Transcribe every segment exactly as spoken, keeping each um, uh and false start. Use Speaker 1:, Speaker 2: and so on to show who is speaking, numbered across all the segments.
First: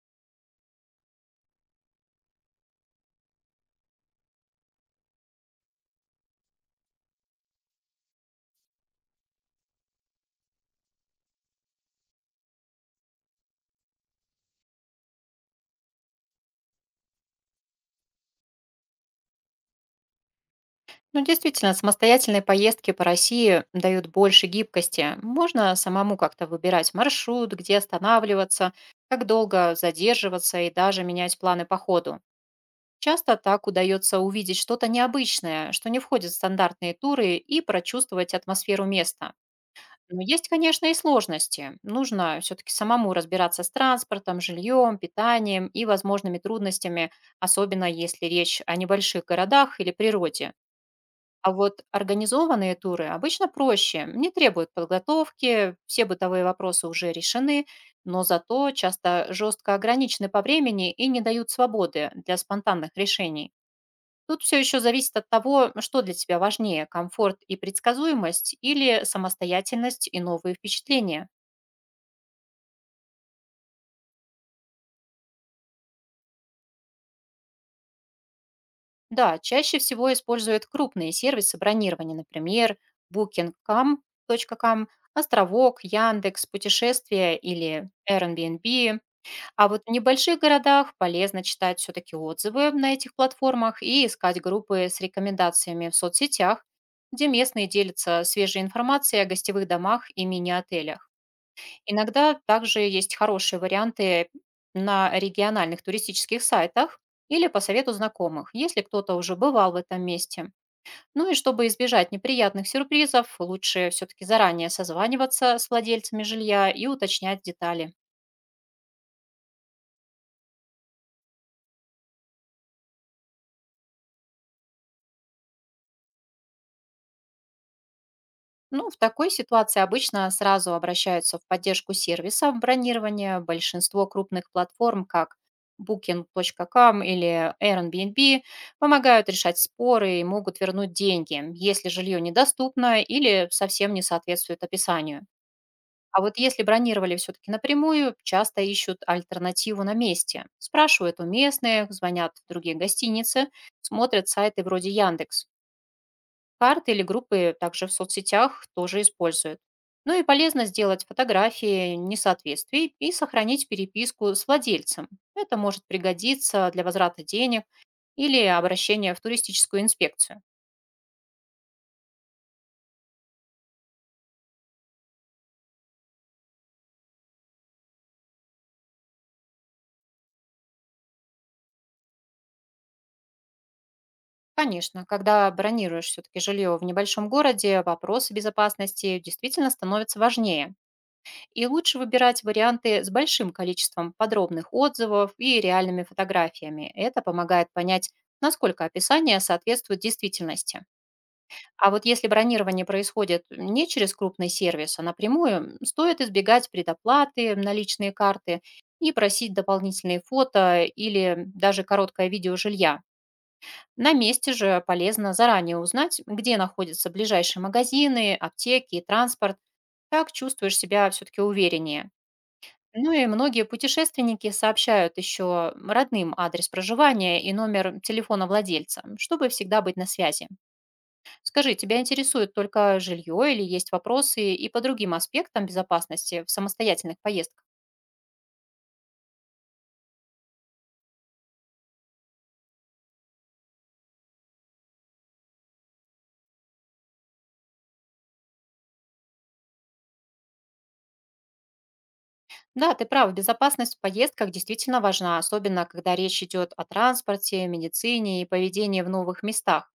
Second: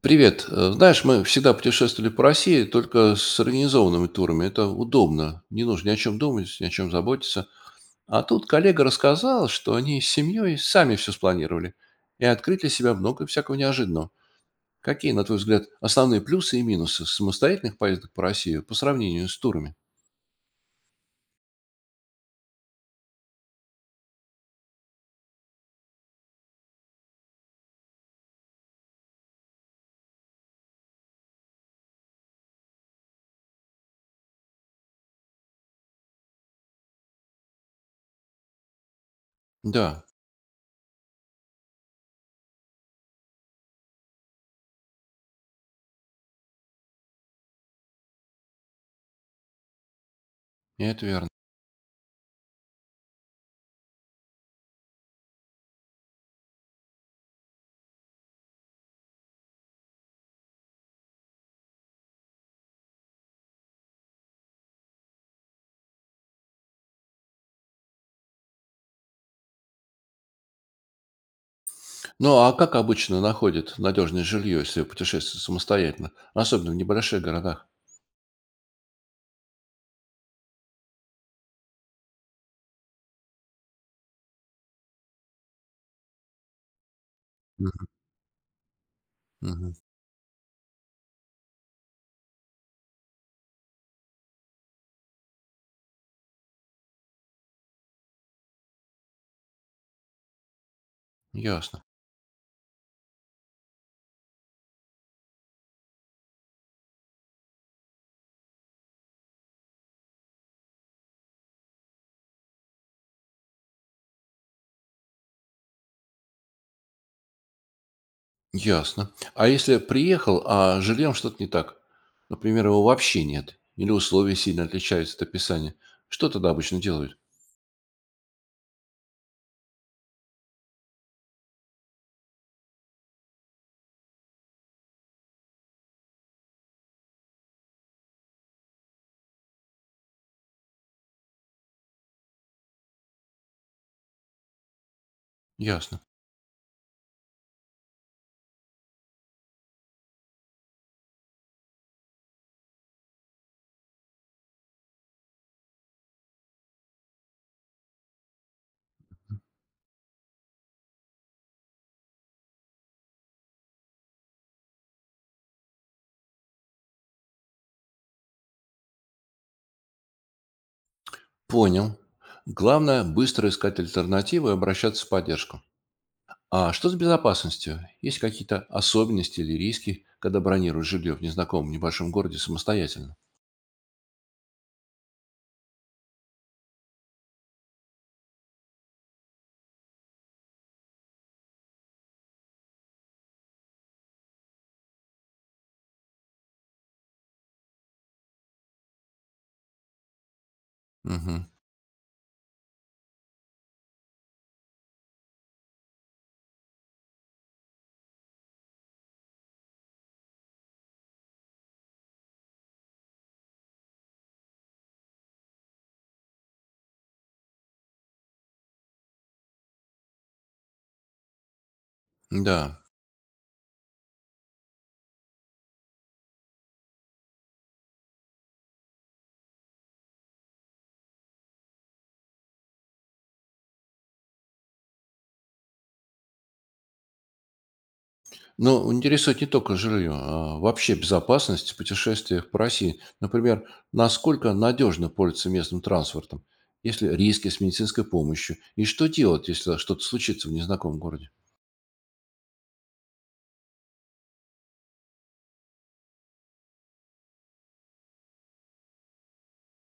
Speaker 1: Привет. Э, Знаешь, мы всегда путешествовали по России только с организованными турами. Это удобно. Не нужно ни о чем думать, ни о чем заботиться. А тут коллега рассказал, что они с семьей сами все спланировали и открыли для себя много всякого неожиданного. Какие, на твой взгляд, основные плюсы и минусы самостоятельных поездок по России по сравнению с турами?
Speaker 2: Ну, действительно, самостоятельные поездки по России дают больше гибкости. Можно самому как-то выбирать маршрут, где останавливаться, как долго задерживаться и даже менять планы по ходу. Часто так удается увидеть что-то необычное, что не входит в стандартные туры, и прочувствовать атмосферу места.
Speaker 1: Да,
Speaker 2: Но есть, конечно, и сложности. Нужно все-таки самому разбираться с транспортом, жильем, питанием и возможными трудностями, особенно если речь о небольших городах или природе.
Speaker 1: и это верно.
Speaker 2: А вот организованные туры обычно проще, не требуют подготовки, все бытовые вопросы уже решены, но зато часто жестко ограничены по времени и не дают свободы для спонтанных решений. Тут все еще зависит от того, что для тебя важнее – комфорт и предсказуемость или самостоятельность и новые впечатления.
Speaker 1: Ну а как обычно находят надежное жилье, если путешествуют самостоятельно, особенно в небольших городах?
Speaker 2: Да, чаще всего используют крупные сервисы бронирования, например, букинг точка ком, .com, Островок, Яндекс, путешествия
Speaker 1: Мгм.
Speaker 2: или Airbnb. А
Speaker 1: Мгм.
Speaker 2: вот в небольших городах полезно читать все-таки отзывы на этих платформах и искать группы с рекомендациями в соцсетях, где местные делятся свежей информацией о гостевых домах и мини-отелях.
Speaker 1: Ясно.
Speaker 2: Иногда также есть хорошие варианты на региональных туристических сайтах или по совету знакомых, если кто-то уже бывал в этом месте. Ну и чтобы избежать неприятных сюрпризов, лучше все-таки заранее созваниваться с владельцами жилья и уточнять детали.
Speaker 1: Ясно. А если приехал, а с жильем что-то не так? Например, его вообще нет. Или условия сильно отличаются от описания. Что тогда обычно делают?
Speaker 2: Ну, в такой ситуации обычно сразу обращаются в поддержку сервиса в бронирование. Большинство крупных платформ, как букинг точка ком или Airbnb, помогают решать споры и могут вернуть деньги, если жилье недоступно или совсем не соответствует описанию.
Speaker 1: Ясно.
Speaker 2: А вот если бронировали все-таки напрямую, часто ищут альтернативу на месте. Спрашивают у местных, звонят в другие гостиницы, смотрят сайты вроде Яндекс. Карты или группы также в соцсетях тоже используют. Ну и полезно сделать фотографии несоответствий и сохранить переписку с владельцем. Это может пригодиться для возврата денег или обращения в туристическую инспекцию.
Speaker 1: Понял. Главное, быстро искать альтернативы и обращаться в поддержку. А что с безопасностью? Есть какие-то особенности или риски, когда бронируют жилье в незнакомом небольшом городе самостоятельно?
Speaker 2: Конечно, когда бронируешь все-таки жилье в небольшом городе, вопросы безопасности действительно становятся важнее. И лучше выбирать варианты с большим количеством подробных отзывов и реальными фотографиями. Это помогает понять, насколько описание соответствует действительности.
Speaker 1: Угу.
Speaker 2: А вот если бронирование происходит не через крупный сервис, а напрямую, стоит избегать предоплаты, наличные карты и просить дополнительные фото или даже короткое видео жилья. На месте же полезно заранее узнать, где находятся ближайшие магазины, аптеки и транспорт. Так чувствуешь себя все-таки увереннее.
Speaker 1: Да,
Speaker 2: Ну и многие путешественники сообщают еще родным адрес проживания и номер телефона владельца, чтобы всегда быть на связи. Скажи, тебя интересует только жилье или есть вопросы и по другим аспектам безопасности в самостоятельных поездках?
Speaker 1: но интересует не только жилье, а вообще безопасность в путешествиях по России. Например, насколько надежно пользоваться местным транспортом? Есть ли риски с медицинской помощью? И что делать, если что-то случится в незнакомом городе?
Speaker 2: Да, ты прав, безопасность в поездках действительно важна, особенно когда речь идет о транспорте, медицине и поведении в новых местах.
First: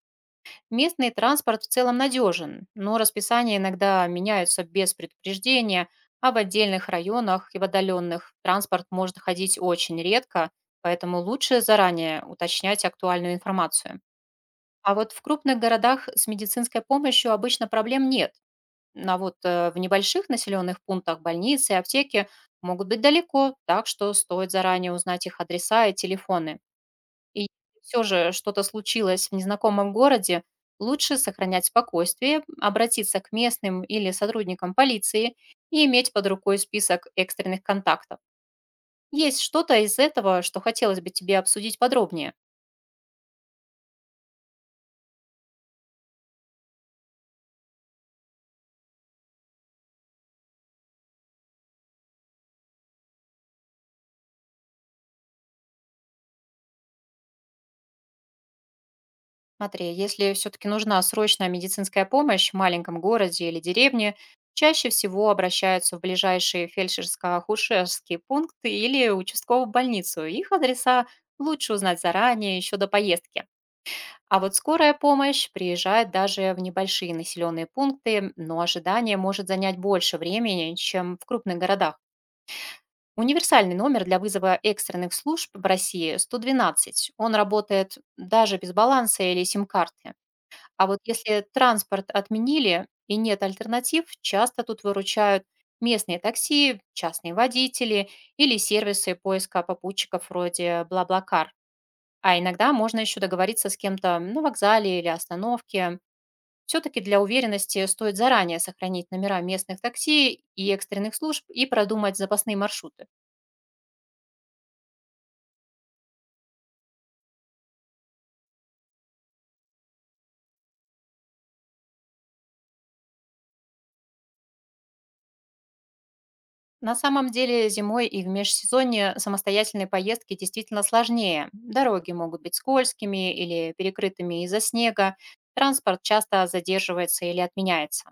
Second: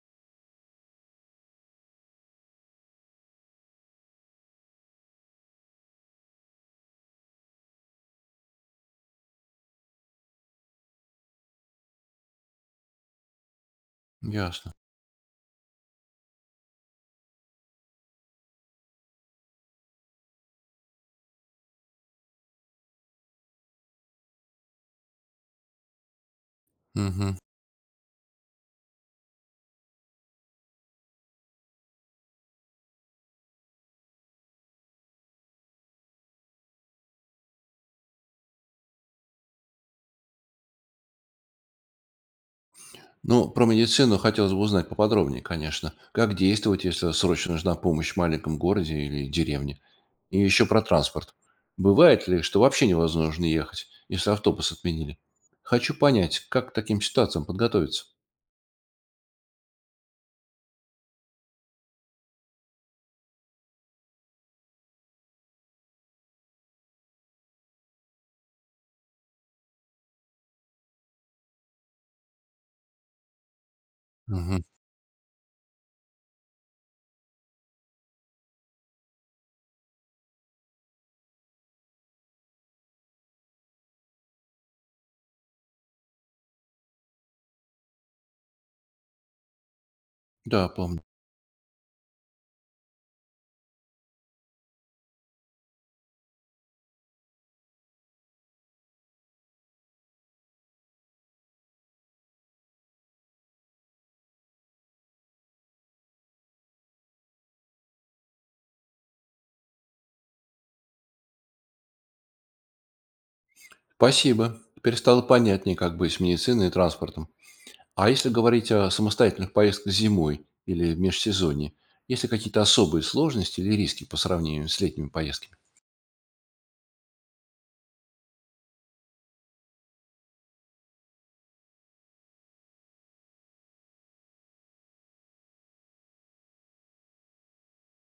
Speaker 2: Местный транспорт в целом надежен, но расписания иногда меняются без предупреждения, а в отдельных районах и в отдаленных транспорт может ходить очень редко, поэтому лучше заранее уточнять актуальную информацию.
Speaker 1: Ясно.
Speaker 2: А вот в крупных городах с медицинской помощью обычно проблем нет. А вот э, в небольших населенных пунктах больницы и аптеки могут быть далеко, так что стоит заранее узнать их адреса и телефоны.
Speaker 1: Мгм.
Speaker 2: И все же что-то случилось в незнакомом городе, лучше сохранять спокойствие, обратиться к местным или сотрудникам полиции и иметь под рукой список экстренных контактов. Есть что-то из этого, что хотелось бы тебе обсудить подробнее?
Speaker 1: Ну, про медицину хотелось бы узнать поподробнее, конечно. Как действовать, если срочно нужна помощь в маленьком городе или деревне? И еще про транспорт. Бывает ли, что вообще невозможно ехать, если автобус отменили? Хочу понять, как к таким ситуациям подготовиться.
Speaker 2: Смотри, если все-таки нужна срочная медицинская помощь в маленьком городе или деревне, чаще всего обращаются в ближайшие фельдшерско-акушерские пункты или участковую больницу. Их адреса лучше узнать заранее, еще до поездки. А вот
Speaker 1: Мгм.
Speaker 2: скорая помощь приезжает даже в небольшие населенные пункты, но ожидание может занять больше времени, чем в крупных городах. Универсальный номер для вызова экстренных служб в России – сто двенадцать. Он работает даже без баланса или сим-карты.
Speaker 1: Да,
Speaker 2: А вот
Speaker 1: помню.
Speaker 2: если транспорт отменили и нет альтернатив, часто тут выручают местные такси, частные водители или сервисы поиска попутчиков вроде Блаблакар. А иногда можно еще договориться с кем-то на вокзале или остановке. Все-таки для уверенности стоит заранее сохранить номера местных такси и экстренных служб и продумать запасные маршруты.
Speaker 1: Спасибо. Теперь стало понятнее, как быть с медициной и транспортом. А если говорить о самостоятельных поездках зимой или в межсезонье, есть ли какие-то особые сложности или риски по сравнению с летними поездками?
Speaker 2: На самом деле зимой и в межсезонье самостоятельные поездки действительно сложнее. Дороги могут быть скользкими или перекрытыми из-за снега, транспорт часто задерживается или отменяется.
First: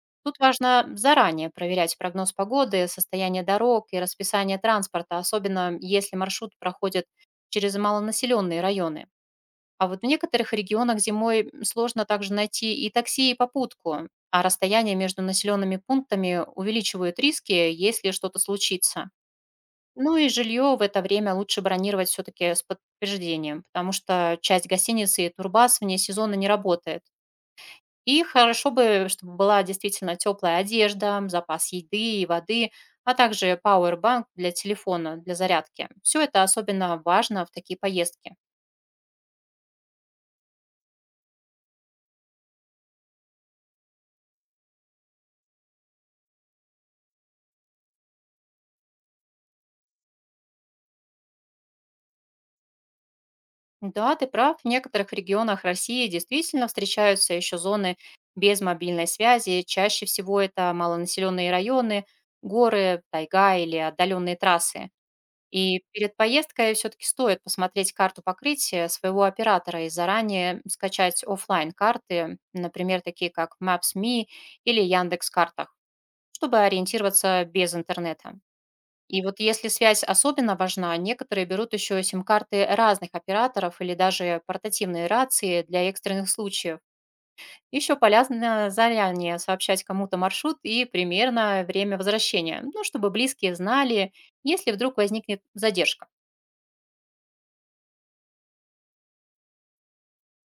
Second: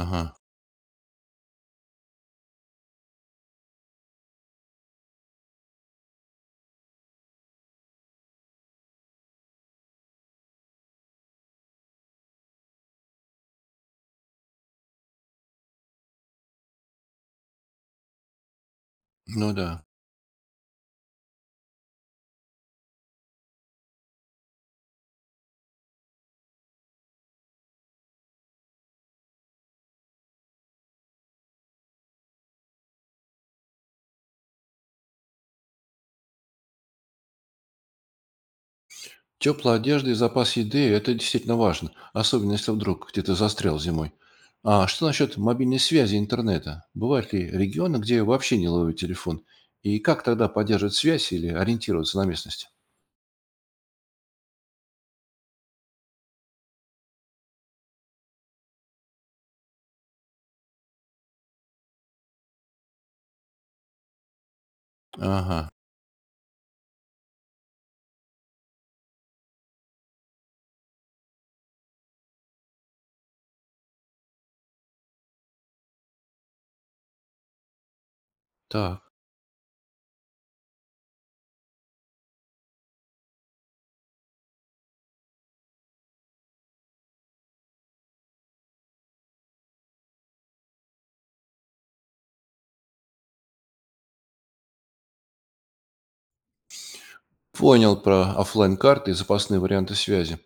Speaker 1: Ага,
Speaker 2: Тут важно заранее проверять прогноз погоды, состояние дорог и расписание транспорта, особенно если маршрут проходит через малонаселенные районы. А вот в некоторых регионах зимой сложно также найти и такси, и попутку, а расстояние между населенными пунктами увеличивают риски, если что-то случится.
Speaker 1: ну да.
Speaker 2: Ну и жилье в это время лучше бронировать все-таки с подтверждением, потому что часть гостиницы и турбаз вне сезона не работает. И хорошо бы, чтобы была действительно теплая одежда, запас еды и воды, а также пауэрбанк для телефона, для зарядки. Все это особенно важно в такие поездки.
Speaker 1: Теплая одежда и запас еды– это действительно важно, особенно если вдруг где-то застрял зимой. А что насчет мобильной связи и интернета? Бывают ли регионы, где вообще не ловят телефон? И как тогда поддерживать связь или ориентироваться на местность?
Speaker 2: Да, ты прав. В некоторых регионах России действительно встречаются еще зоны без мобильной связи. Чаще всего это малонаселенные районы, горы, тайга или отдаленные трассы.
Speaker 1: Ага,
Speaker 2: И перед поездкой все-таки стоит посмотреть карту покрытия своего оператора и заранее скачать оффлайн карты, например, такие как Maps.me или Яндекс.Картах, чтобы ориентироваться без интернета.
Speaker 1: так.
Speaker 2: И вот если связь особенно важна, некоторые берут еще сим-карты разных операторов или даже портативные рации для экстренных случаев. Еще полезно заранее сообщать кому-то маршрут и примерно время возвращения, ну, чтобы близкие знали, если вдруг возникнет задержка.
Speaker 1: Понял про оффлайн карты и запасные варианты связи.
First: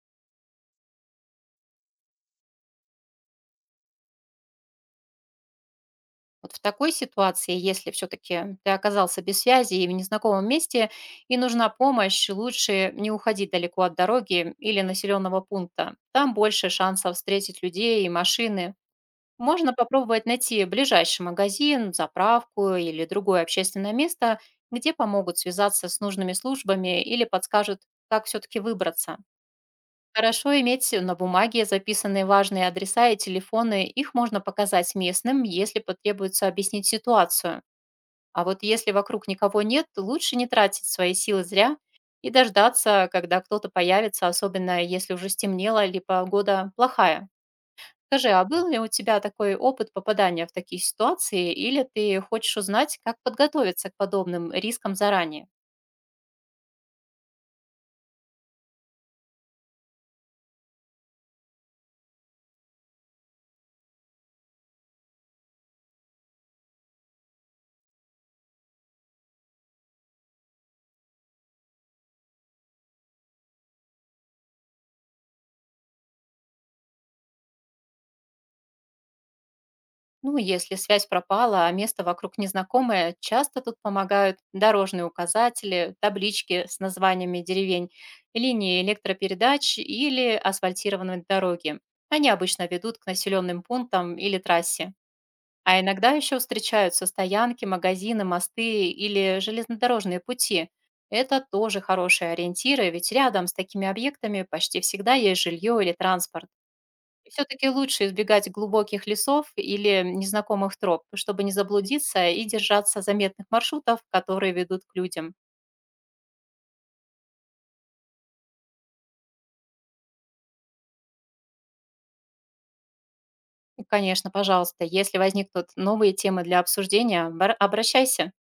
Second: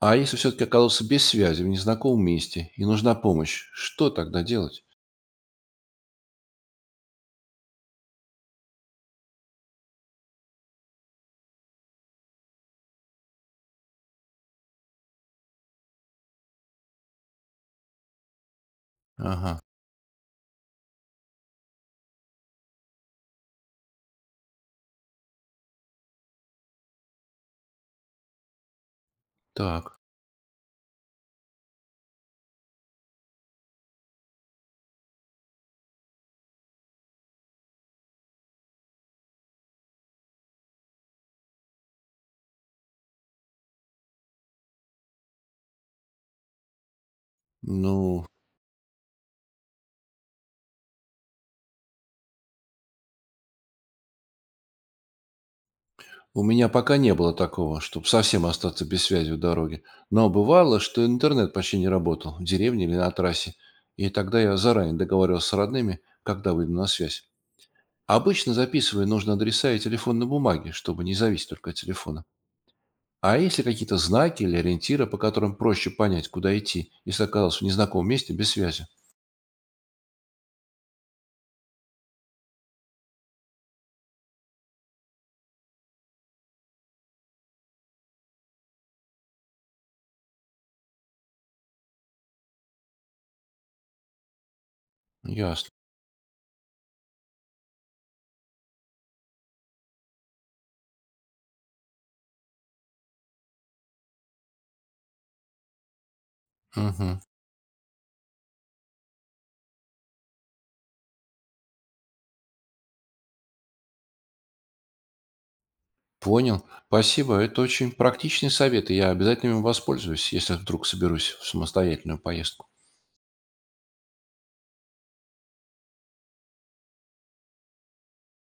Speaker 1: А если все-таки оказался без связи в незнакомом месте и нужна помощь, что тогда делать?
Speaker 2: Вот в такой ситуации, если все-таки ты оказался без связи и в незнакомом месте, и нужна помощь, лучше не уходить далеко от дороги или населенного пункта. Там больше шансов встретить людей и машины.
Speaker 1: Ага,
Speaker 2: Можно попробовать найти ближайший магазин, заправку или другое общественное место, где помогут связаться с нужными службами или подскажут, как все-таки выбраться.
Speaker 1: так.
Speaker 2: Хорошо иметь на бумаге записанные важные адреса и телефоны. Их можно показать местным, если потребуется объяснить ситуацию. А вот если вокруг никого нет, лучше не тратить свои силы зря и дождаться, когда кто-то появится, особенно если уже стемнело или погода плохая.
Speaker 1: Ну,
Speaker 2: Скажи, а был ли у тебя такой опыт попадания в такие ситуации, или ты хочешь узнать, как подготовиться к подобным рискам заранее?
Speaker 1: у меня пока не было такого, чтобы совсем остаться без связи в дороге. Но бывало, что интернет почти не работал в деревне или на трассе. И тогда я заранее договаривался с родными, когда выйду на связь. Обычно записываю нужные адреса и телефон на бумаге, чтобы не зависеть только от телефона. А есть ли какие-то знаки или ориентиры, по которым проще понять, куда идти, если оказался в незнакомом месте без связи?
Speaker 2: Ну, если связь пропала, а место вокруг незнакомое, часто тут помогают дорожные указатели, таблички с названиями деревень, линии электропередач или асфальтированные дороги. Они обычно ведут к населенным пунктам или трассе.
Speaker 1: Ясно.
Speaker 2: А иногда еще встречаются стоянки, магазины, мосты или железнодорожные пути. Это тоже хорошие ориентиры, ведь рядом с такими объектами почти всегда есть жилье или транспорт.
Speaker 1: Мгм.
Speaker 2: Все-таки лучше избегать глубоких лесов или незнакомых троп, чтобы не заблудиться и держаться заметных маршрутов, которые ведут к людям.
Speaker 1: Понял. Спасибо. Это очень практичные советы. Я обязательно им воспользуюсь, если вдруг соберусь в самостоятельную поездку.
Speaker 2: И, конечно, пожалуйста, если возникнут новые темы для обсуждения, бар- обращайся.